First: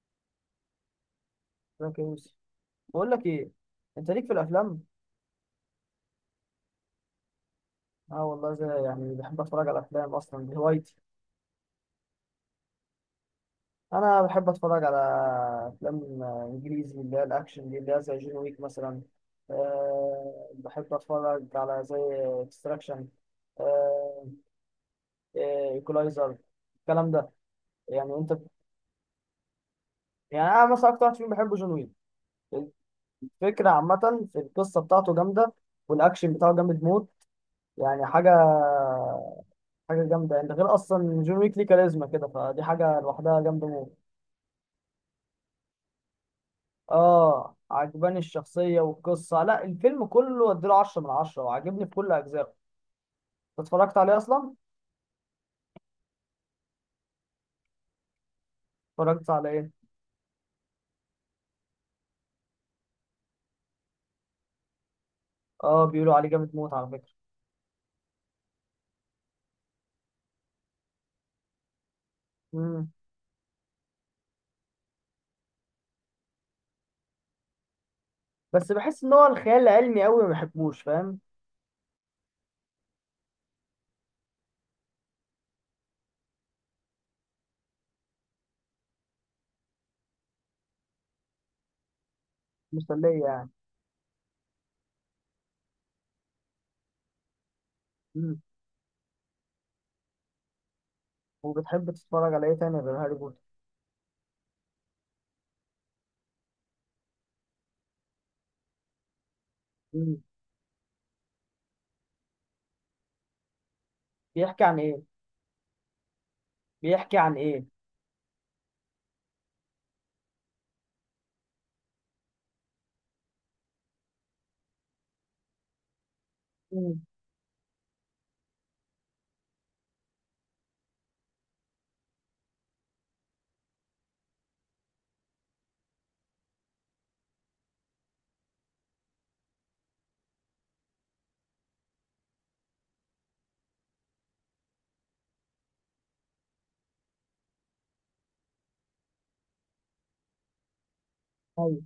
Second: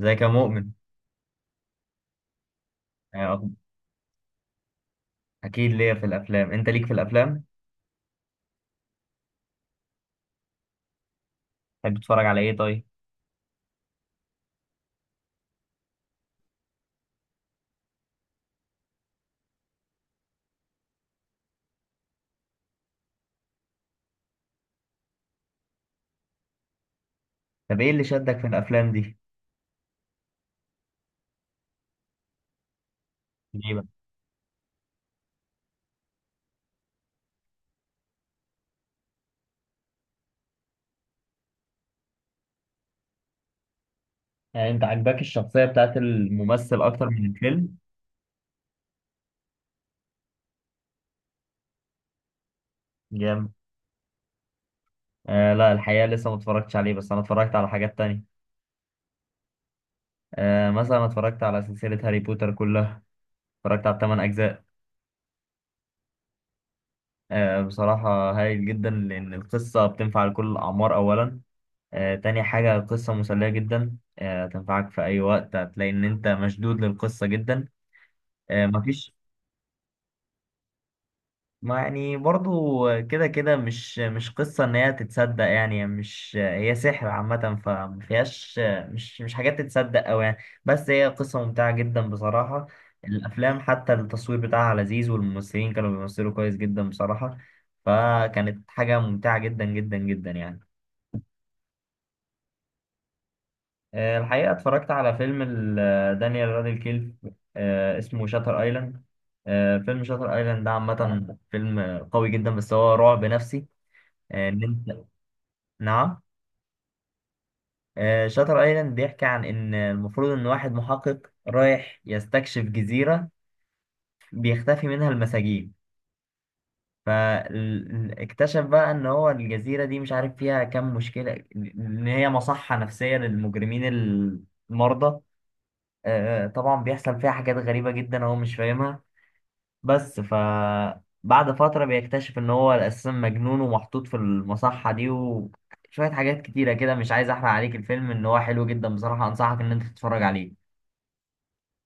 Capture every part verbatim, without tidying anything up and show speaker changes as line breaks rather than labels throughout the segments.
ازيك يا مؤمن؟
ازيك يا يوسف. بقول لك
آه، أخ-
ايه، انت ليك في الافلام؟
اكيد ليا في الافلام، انت ليك في الافلام؟
اه والله، زي يعني بحب اتفرج على افلام، اصلا دي هوايتي.
تحب تتفرج على ايه طيب؟
انا بحب اتفرج على افلام آه، انجليزي اللي هي الاكشن دي، اللي هي زي جون ويك مثلا. أه بحب اتفرج على زي اكستراكشن، ايكولايزر، الكلام ده.
طب ايه اللي
يعني انت،
شدك في الافلام دي؟
يعني انا مثلا اكتر واحد فيهم بحبه جون ويك. الفكره
ليه بقى؟
عامه في القصه بتاعته جامده، والاكشن بتاعه جامد موت. يعني حاجه، حاجه جامده، انت غير اصلا جون ويك ليه كاريزما كده، فدي حاجه لوحدها جامده موت.
يعني انت عاجباك الشخصية بتاعت الممثل اكتر من
اه
الفيلم؟
عجباني الشخصيه والقصه، لا الفيلم كله اديله عشرة من عشرة وعاجبني في كل اجزائه.
جامد.
أنت اتفرجت عليه اصلا؟
آه لا، الحقيقه لسه ما اتفرجتش عليه، بس انا اتفرجت على حاجات تانية.
اتفرجت على ايه؟
آه مثلا اتفرجت على سلسله هاري بوتر كلها، اتفرجت على الثمان اجزاء.
اه بيقولوا عليه جامد موت على فكره.
آه بصراحه هايل جدا، لان القصه بتنفع لكل الاعمار اولا. آه تاني حاجه،
امم
القصه مسليه جدا، آه تنفعك في اي وقت، هتلاقي ان انت مشدود للقصه جدا. آه،
بس بحس ان
مفيش.
هو الخيال العلمي قوي ما بحبوش، فاهم.
ما، يعني برضو، كده كده، مش مش قصة ان هي تتصدق، يعني مش هي سحر عامة فما فيهاش. مش مش حاجات تتصدق اوي، يعني. بس هي قصة ممتعة جدا بصراحة.
مسليه يعني.
الافلام حتى التصوير بتاعها لذيذ، والممثلين كانوا بيمثلوا كويس جدا بصراحة.
امم
فكانت حاجة ممتعة جدا جدا جدا، يعني.
وبتحب تتفرج على ايه تاني غير هاري بوتر؟
آه، الحقيقة اتفرجت على فيلم ال- آه، دانيال راديكليف. آه، اسمه شاتر ايلاند. آه، فيلم
امم
شاتر ايلاند ده عامة فيلم قوي جدا، بس هو رعب نفسي. آه، ان
بيحكي عن
انت.
ايه؟
نعم؟
بيحكي عن ايه؟
آه، شاتر ايلاند بيحكي عن ان المفروض ان واحد محقق رايح يستكشف جزيرة بيختفي منها المساجين. فاكتشف بقى ان هو الجزيرة دي، مش عارف فيها كام مشكلة، ان هي مصحة نفسية للمجرمين المرضى. آه، آه، طبعا بيحصل فيها حاجات غريبة جدا هو مش فاهمها. بس ف بعد فترة بيكتشف إن هو أساسا مجنون ومحطوط في المصحة دي، وشوية حاجات كتيرة كده. مش عايز أحرق عليك الفيلم، إن هو حلو جدا بصراحة، أنصحك إن أنت تتفرج عليه.
امم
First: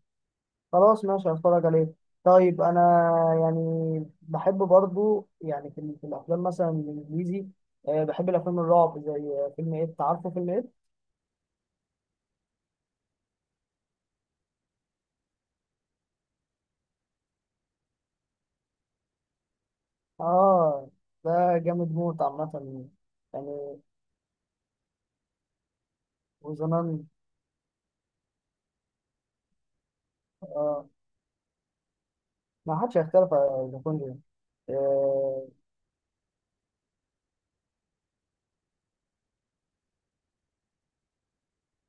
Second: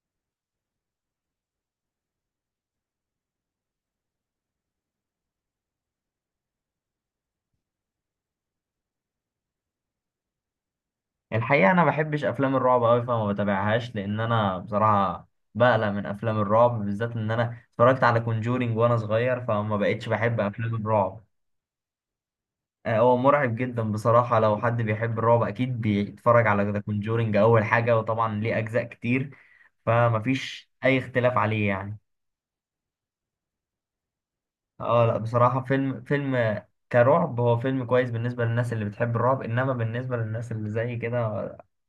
خلاص ماشي، هتفرج عليه. طيب انا يعني بحب برضو يعني في, في الافلام مثلا الانجليزي، آه، بحب الافلام الرعب، زي فيلم ايه، عارفه فيلم ايه؟
الحقيقة أنا بحبش أفلام الرعب أوي، فما بتابعهاش، لأن أنا بصراحة بقلق من أفلام الرعب. بالذات إن أنا اتفرجت على كونجورينج وأنا صغير، فما بقتش بحب أفلام
اه
الرعب.
ده جامد موت عامه.
آه، هو مرعب
يعني
جدا بصراحة، لو حد بيحب الرعب أكيد بيتفرج على ذا
وزمان،
كونجورينج أول حاجة، وطبعا ليه أجزاء كتير. فمفيش
آه
أي اختلاف عليه، يعني.
ما حدش هيختلف على ذا كونجرينج.
اه، لا
آه
بصراحة فيلم فيلم آه، كرعب هو فيلم كويس بالنسبة للناس اللي بتحب الرعب إنما بالنسبة للناس اللي زي كده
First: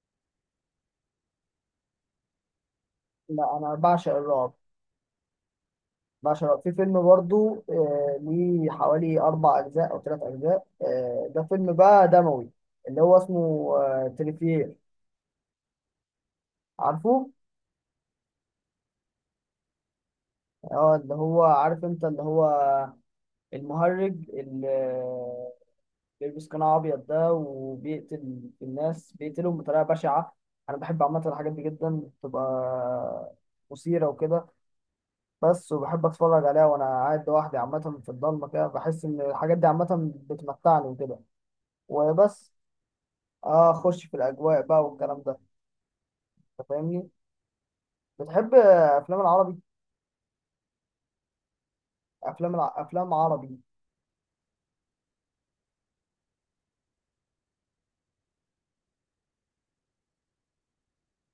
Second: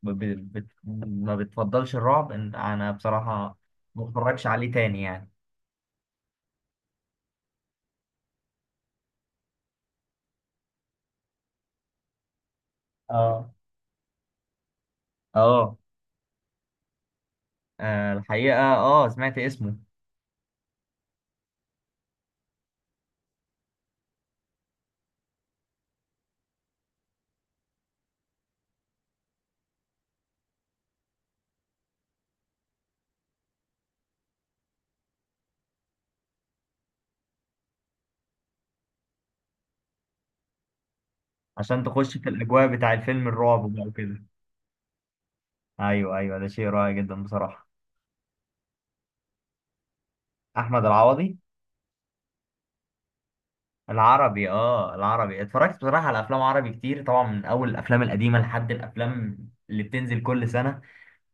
ب- ب- بت- ما بتفضلش الرعب إن- أنا بصراحة
لا انا
ما
بعشق
بتفرجش
الرعب،
عليه تاني يعني
بعشق الرعب. في فيلم برضو آه ليه حوالي اربع اجزاء او ثلاث اجزاء، آه ده فيلم بقى دموي، اللي هو اسمه
اه
آه تريفير،
اه.
عارفه؟
آه، الحقيقة اه سمعت اسمه.
اه اللي هو عارف انت، اللي هو المهرج اللي بيلبس قناع ابيض ده، وبيقتل الناس، بيقتلهم بطريقه بشعه. انا بحب عامه الحاجات دي جدا، بتبقى مثيره وكده. بس وبحب اتفرج عليها وانا قاعد لوحدي عامه في الضلمه كده، بحس ان الحاجات دي عامه بتمتعني وكده.
عشان تخش في
وبس.
الأجواء بتاع الفيلم
اه
الرعب بقى
اخش في
وكده.
الاجواء بقى والكلام ده.
ايوه، ايوه، ده شيء
انت
رائع
فاهمني.
جدا بصراحه.
بتحب افلام العربي؟
احمد العوضي.
افلام الع... افلام عربي.
العربي اه العربي، اتفرجت بصراحه على افلام عربي كتير، طبعا من اول الافلام القديمه لحد الافلام اللي بتنزل كل سنه.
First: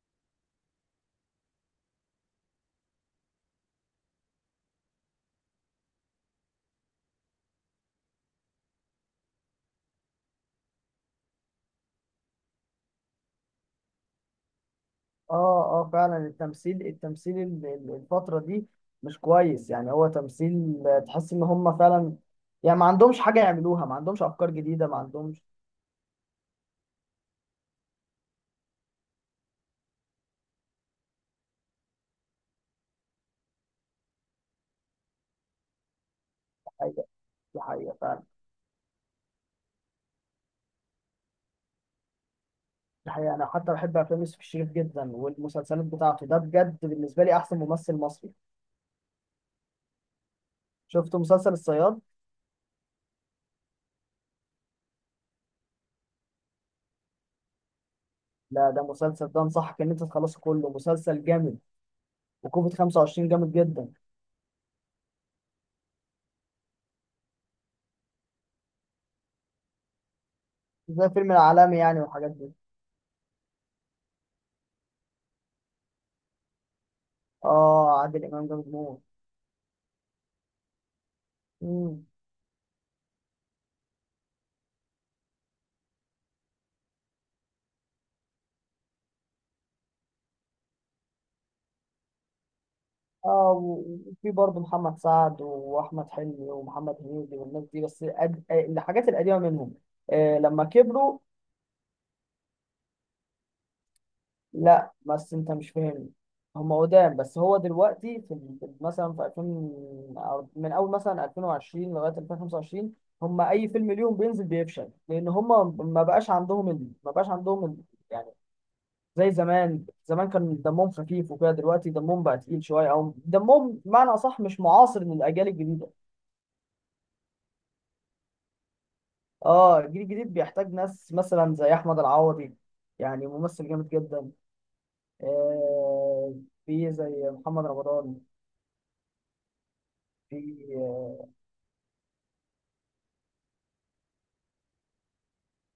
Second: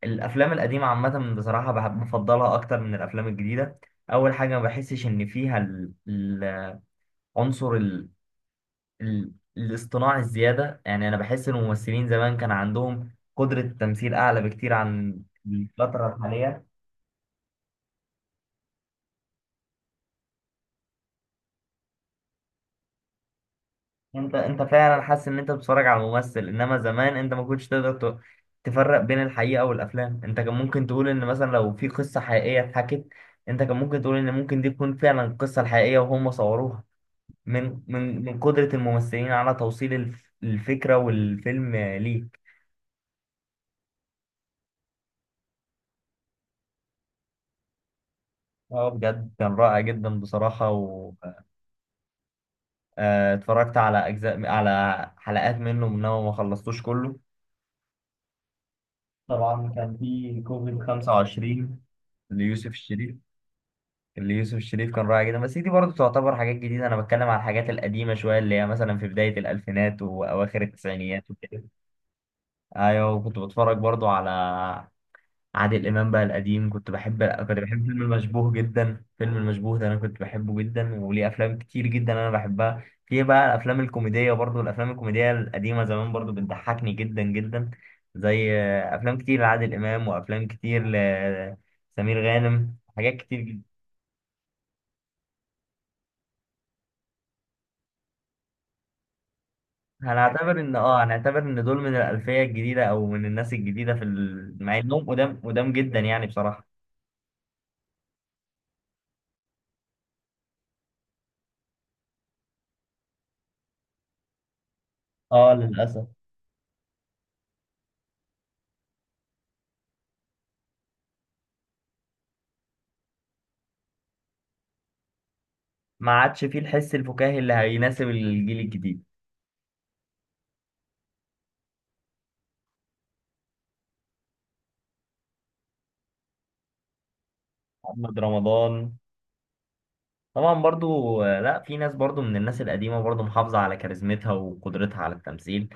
الافلام القديمه عامه، بصراحه بحب بفضلها اكتر من الافلام الجديده. اول حاجه، ما بحسش ان فيها ال- ال- عنصر ال... ال... الاصطناع الزياده، يعني انا بحس ان الممثلين زمان كان عندهم قدره تمثيل اعلى بكتير عن
اه، اه
الفتره
فعلا
الحاليه.
التمثيل، التمثيل ال- ال- الفترة دي مش كويس، يعني هو تمثيل آه، تحس ان هم فعلا، يعني ما عندهمش حاجة يعملوها، ما عندهمش
انت
افكار
انت
جديدة، ما
فعلا حاسس ان
عندهمش
انت بتتفرج على ممثل، انما زمان انت ما كنتش تقدر ت- تفرق بين الحقيقه والافلام. انت كان ممكن تقول ان مثلا لو في قصه حقيقيه اتحكت، انت كان ممكن تقول ان ممكن دي تكون فعلا القصه الحقيقيه وهم صوروها،
حاجة. دي
من
حقيقة
من
فعلا.
من قدره الممثلين على توصيل الف- الفكره والفيلم ليك.
دي حقيقة، انا حتى بحب افلام يوسف الشريف جدا والمسلسلات بتاعته، ده بجد بالنسبة لي احسن ممثل مصري.
اه، بجد كان رائع جدا بصراحه، و
شفت مسلسل الصياد؟
آه، اتفرجت على اجزاء، على حلقات منه، انما ما خلصتوش كله.
لا ده مسلسل، ده
طبعا
انصحك ان
كان
انت تخلصه
في
كله،
كوفيد
مسلسل جامد.
خمسة وعشرين، ليوسف
وكوفيد
الشريف.
خمسة وعشرين جامد جدا،
اللي يوسف الشريف كان رائع جدا، بس دي برضه تعتبر حاجات جديدة، أنا بتكلم على الحاجات القديمة شوية، اللي هي مثلا في بداية الألفينات وأواخر
زي
التسعينيات
فيلم
وكده.
العالمي يعني والحاجات دي.
أيوة، وكنت بتفرج برضه على عادل إمام بقى القديم. كنت بحب كنت بحب
اه
فيلم
عادل امام
المشبوه
جامد موت.
جدا. فيلم المشبوه ده أنا كنت بحبه جدا، وليه أفلام كتير
مم.
جدا أنا بحبها. في بقى الأفلام الكوميدية برضه، الأفلام الكوميدية القديمة زمان برضه بتضحكني جدا جدا، زي آه، أفلام كتير لعادل إمام، وأفلام كتير لسمير غانم، حاجات كتير
اه
جدا.
وفي برضه محمد سعد واحمد حلمي ومحمد هنيدي والناس دي، بس أد... آه، الحاجات القديمه منهم آه
هنعتبر
لما
ان اه
كبروا.
هنعتبر ان دول من الالفيه الجديده، او من الناس الجديده في ال... مع
لا
انهم
بس
قدام
انت مش
قدام جدا،
فاهمني،
يعني بصراحه.
هم قدام، بس هو دلوقتي في ال- في- مثلا في ألفين أو من اول مثلا ألفين وعشرين لغايه ألفين وخمسة وعشرين، هم اي فيلم ليهم بينزل بيفشل، لان هم
اه،
ما
للاسف
بقاش عندهم ال... ما بقاش عندهم ال... يعني زي زمان، زمان كان دمهم خفيف وكده، دلوقتي دمهم بقى تقيل شويه، او دمهم بمعنى اصح مش معاصر للاجيال الجديده.
ما عادش فيه الحس الفكاهي اللي هيناسب الجيل الجديد.
اه الجيل الجديد بيحتاج ناس مثلا زي احمد العوضي، يعني ممثل جامد جدا، آه في زي محمد
محمد
رمضان.
رمضان. طبعا
في.
برضو، آه، لا، في ناس برضو من الناس القديمة برضو محافظة على كاريزمتها وقدرتها على التمثيل.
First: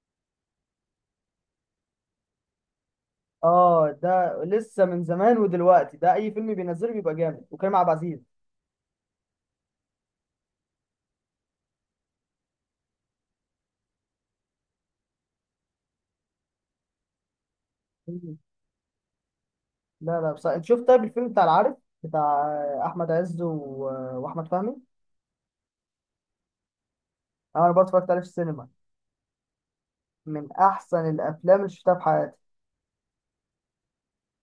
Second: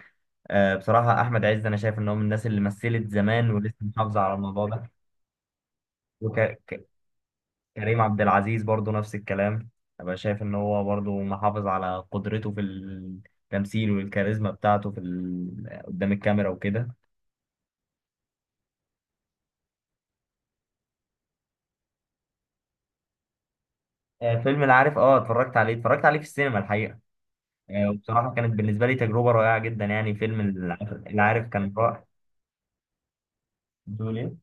آه، بصراحة أحمد عز، أنا شايف إن هو من الناس اللي مثلت زمان ولسه
اه
محافظة على
ده
الموضوع
لسه من زمان ودلوقتي، ده اي فيلم
ده.
بينزله بيبقى جامد، وكريم عبد
كريم عبد
العزيز.
العزيز برضو نفس الكلام. أبقى شايف إن هو برضو محافظ على قدرته في التمثيل، والكاريزما بتاعته في ال... قدام الكاميرا وكده.
مم. لا لا بس انت شفت طيب الفيلم بتاع العارف، بتاع احمد عز و...
آه،
واحمد
فيلم
فهمي.
العارف، اه اتفرجت عليه اتفرجت عليه في السينما الحقيقة.
انا برضه
آه،
اتفرجت عليه في
وبصراحة كانت
السينما،
بالنسبة لي تجربة رائعة جدا، يعني فيلم
من
العارف،
احسن
العارف
الافلام اللي
كان
شفتها في
رائع.
حياتي.
بتقول إيه؟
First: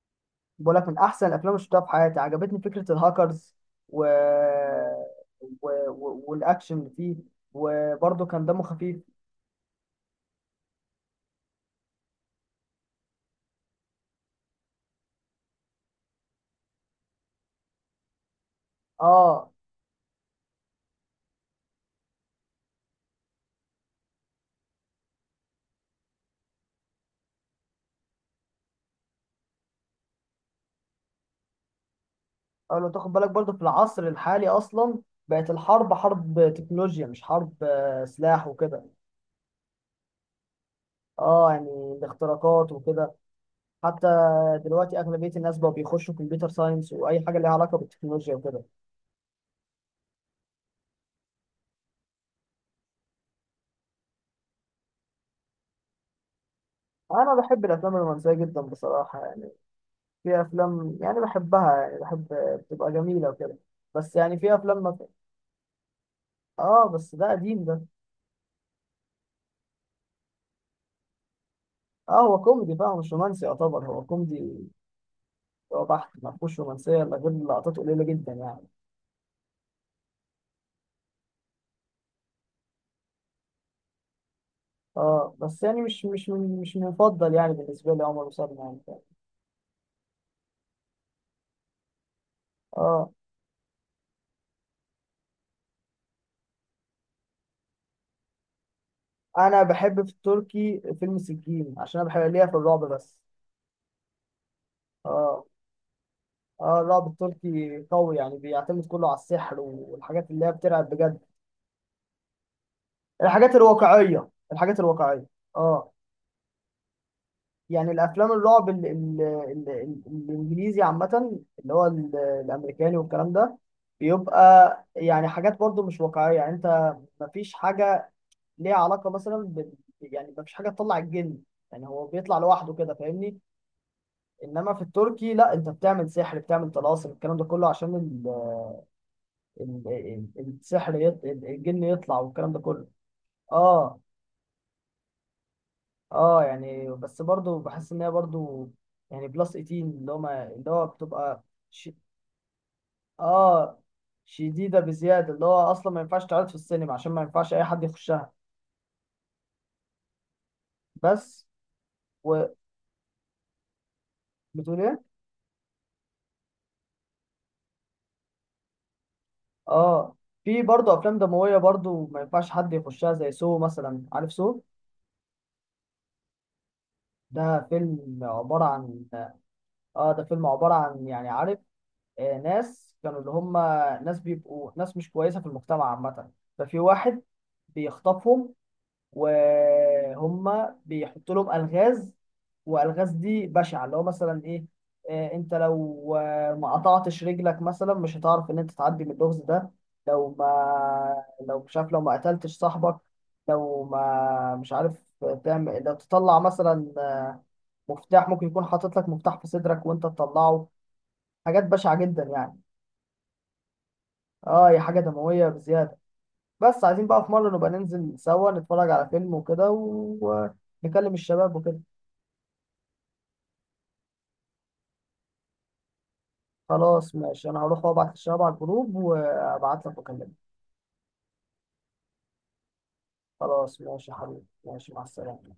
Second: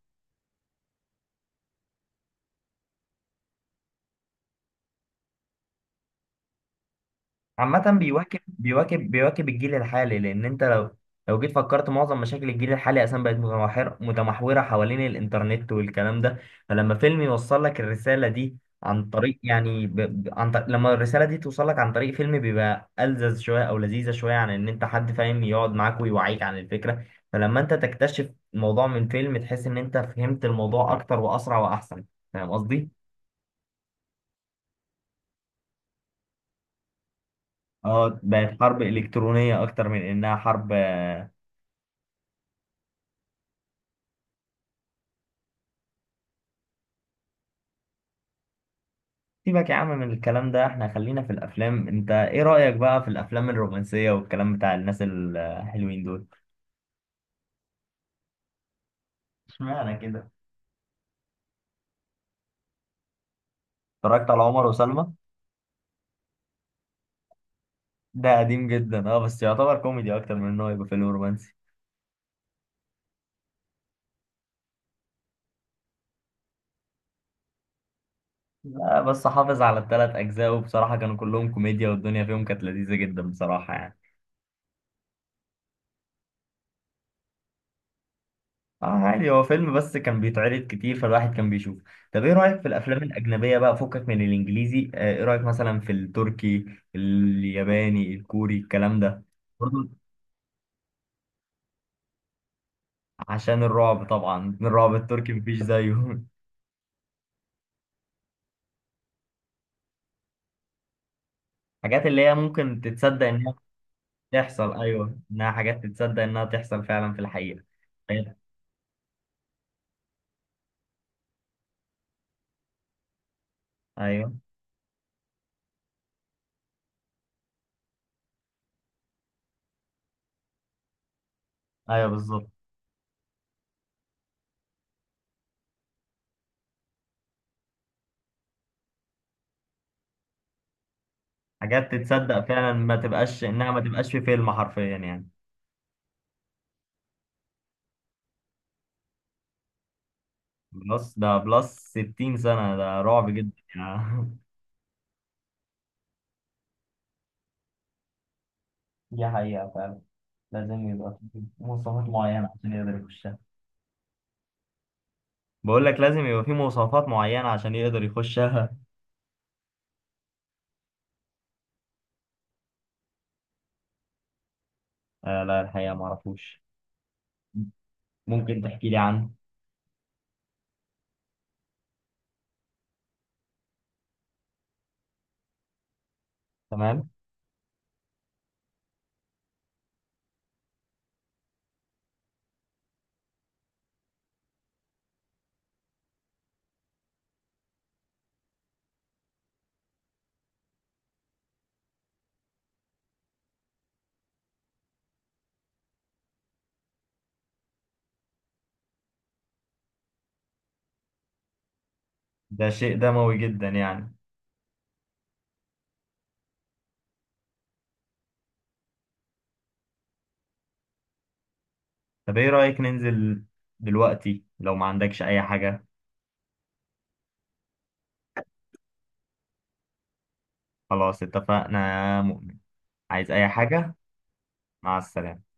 بقول لك من احسن الافلام اللي شفتها في حياتي، عجبتني فكره الهاكرز و... و... و... والاكشن اللي فيه،
عامة
وبرضه
بيواكب
كان دمه خفيف.
بيواكب بيواكب الجيل الحالي، لأن أنت لو لو جيت فكرت، معظم مشاكل الجيل الحالي أساسا بقت متمحور متمحورة حوالين الإنترنت والكلام ده. فلما فيلم يوصل لك الرسالة دي، عن طريق
اه.
يعني ب... ب- عن طريق... لما الرسالة دي توصل لك عن طريق فيلم، بيبقى ألذذ شوية، أو لذيذة شوية، عن إن أنت حد فاهم يقعد معاك ويوعيك عن الفكرة. فلما أنت تكتشف الموضوع من فيلم، تحس إن أنت فهمت الموضوع أكتر وأسرع وأحسن. فاهم
اه لو
قصدي؟
تاخد بالك برضه في العصر الحالي اصلا بقت الحرب حرب تكنولوجيا، مش حرب آه،
اه،
سلاح
بقت حرب
وكده.
إلكترونية أكتر من إنها حرب.
اه يعني الاختراقات وكده، حتى دلوقتي اغلبيه الناس بقوا بيخشوا كمبيوتر ساينس واي حاجه ليها علاقه بالتكنولوجيا وكده.
سيبك يا عم من الكلام ده، احنا خلينا في الافلام. انت ايه رأيك بقى في الافلام الرومانسية والكلام بتاع الناس الحلوين دول؟
انا بحب الافلام الرومانسيه جدا بصراحه، يعني
اشمعنى كده؟
في افلام يعني بحبها، يعني بحب بتبقى جميله وكده، بس
اتفرجت
يعني
على
في
عمر
افلام ما.
وسلمى؟
اه بس ده قديم ده.
ده قديم جدا، اه، بس يعتبر كوميدي اكتر من انه يبقى فيلم رومانسي.
اه هو كوميدي فاهم، مش رومانسي، يعتبر هو كوميدي، هو بحت ما فيهوش رومانسيه الا غير لقطات قليله جدا يعني.
لا، بس حافظ على الثلاث اجزاء، وبصراحة كانوا كلهم كوميديا، والدنيا فيهم كانت لذيذة جدا بصراحة، يعني.
اه بس يعني مش مش من- مش مفضل يعني بالنسبه لي عمر وسلمى، يعني
اه،
فاهم.
عادي، هو فيلم بس كان بيتعرض كتير، فالواحد كان بيشوف. طب ايه رأيك في الافلام
اه
الاجنبية بقى؟ فكك من الانجليزي، اه، ايه رأيك مثلا في التركي، الياباني، الكوري، الكلام ده؟
انا
برضه.
بحب في التركي فيلم سجين، عشان انا بحب ليا في الرعب بس.
عشان الرعب، طبعا الرعب التركي
اه،
مفيش زيه.
اه الرعب التركي قوي، يعني بيعتمد كله على السحر والحاجات اللي هي بترعب بجد.
حاجات اللي هي ممكن تتصدق انها
الحاجات الواقعيه،
تحصل،
الحاجات
ايوه،
الواقعيه.
انها حاجات
اه
تتصدق انها تحصل فعلا في الحقيقة.
يعني الافلام
طيب.
الرعب ال ال ال ال الانجليزي عامه اللي هو ال- الامريكاني والكلام ده،
ايوه،
بيبقى يعني حاجات برضو مش واقعيه، يعني انت مفيش حاجه ليها علاقه مثلا بال، يعني مفيش حاجه تطلع الجن، يعني هو
ايوه،
بيطلع
بالظبط.
لوحده كده، فاهمني. انما في التركي لا، انت بتعمل سحر، بتعمل طلاسم، الكلام ده كله عشان ال ال ال السحر يط الجن
حاجات
يطلع،
تتصدق
والكلام ده
فعلا،
كله.
ما تبقاش انها ما
اه،
تبقاش في فيلم حرفيا، يعني.
اه يعني بس برضو بحس ان هي برضو يعني بلس تمنتاشر، اللي هو ما- اللي هو
بلس ده
بتبقى
بلس
ش-
ستين سنة، ده رعب جدا،
اه
يعني.
شديدة بزيادة، اللي هو أصلا ما ينفعش تعرض في السينما، عشان ما ينفعش أي حد يخشها.
دي حقيقة فعلا. لازم يبقى في
بس
مواصفات معينة
وبتقول
عشان يقدر يخشها.
إيه؟
بقول لك لازم يبقى في مواصفات معينة عشان يقدر يخشها.
اه في برضه أفلام دموية برضه ما ينفعش حد يخشها، زي سو مثلا، عارف سو؟
آه لا، الحقيقة ما اعرفوش.
ده فيلم
ممكن
عبارة
تحكي لي
عن،
عنه؟
اه ده فيلم عبارة عن يعني عارف، آه ناس كانوا اللي هم، ناس بيبقوا ناس مش كويسة في المجتمع عامة، ففي
تمام.
واحد بيخطفهم، وهم بيحطوا لهم الغاز، والغاز دي بشعه، اللي هو مثلا ايه، آه، انت لو آه، ما قطعتش رجلك مثلا مش هتعرف ان انت تعدي من اللغز ده، لو ما، لو مش عارف، لو ما قتلتش صاحبك، لو ما مش عارف تعمل، لو تطلع مثلا آه، مفتاح، ممكن يكون حاطط لك مفتاح في صدرك وانت تطلعه، حاجات بشعه جدا يعني.
ده شيء دموي جدا، يعني.
اه هي حاجه دمويه بزياده، بس عايزين بقى في مره نبقى ننزل سوا نتفرج على فيلم وكده و... آه، نكلم الشباب وكده.
طب ايه رأيك ننزل دلوقتي، لو ما عندكش اي حاجة؟
خلاص ماشي، انا هروح وابعت الشباب على الجروب وابعت لك واكلمك.
خلاص، اتفقنا، يا مؤمن، عايز اي
خلاص
حاجة؟
ماشي يا حبيبي، ماشي،
مع
مع السلامة.
السلامة.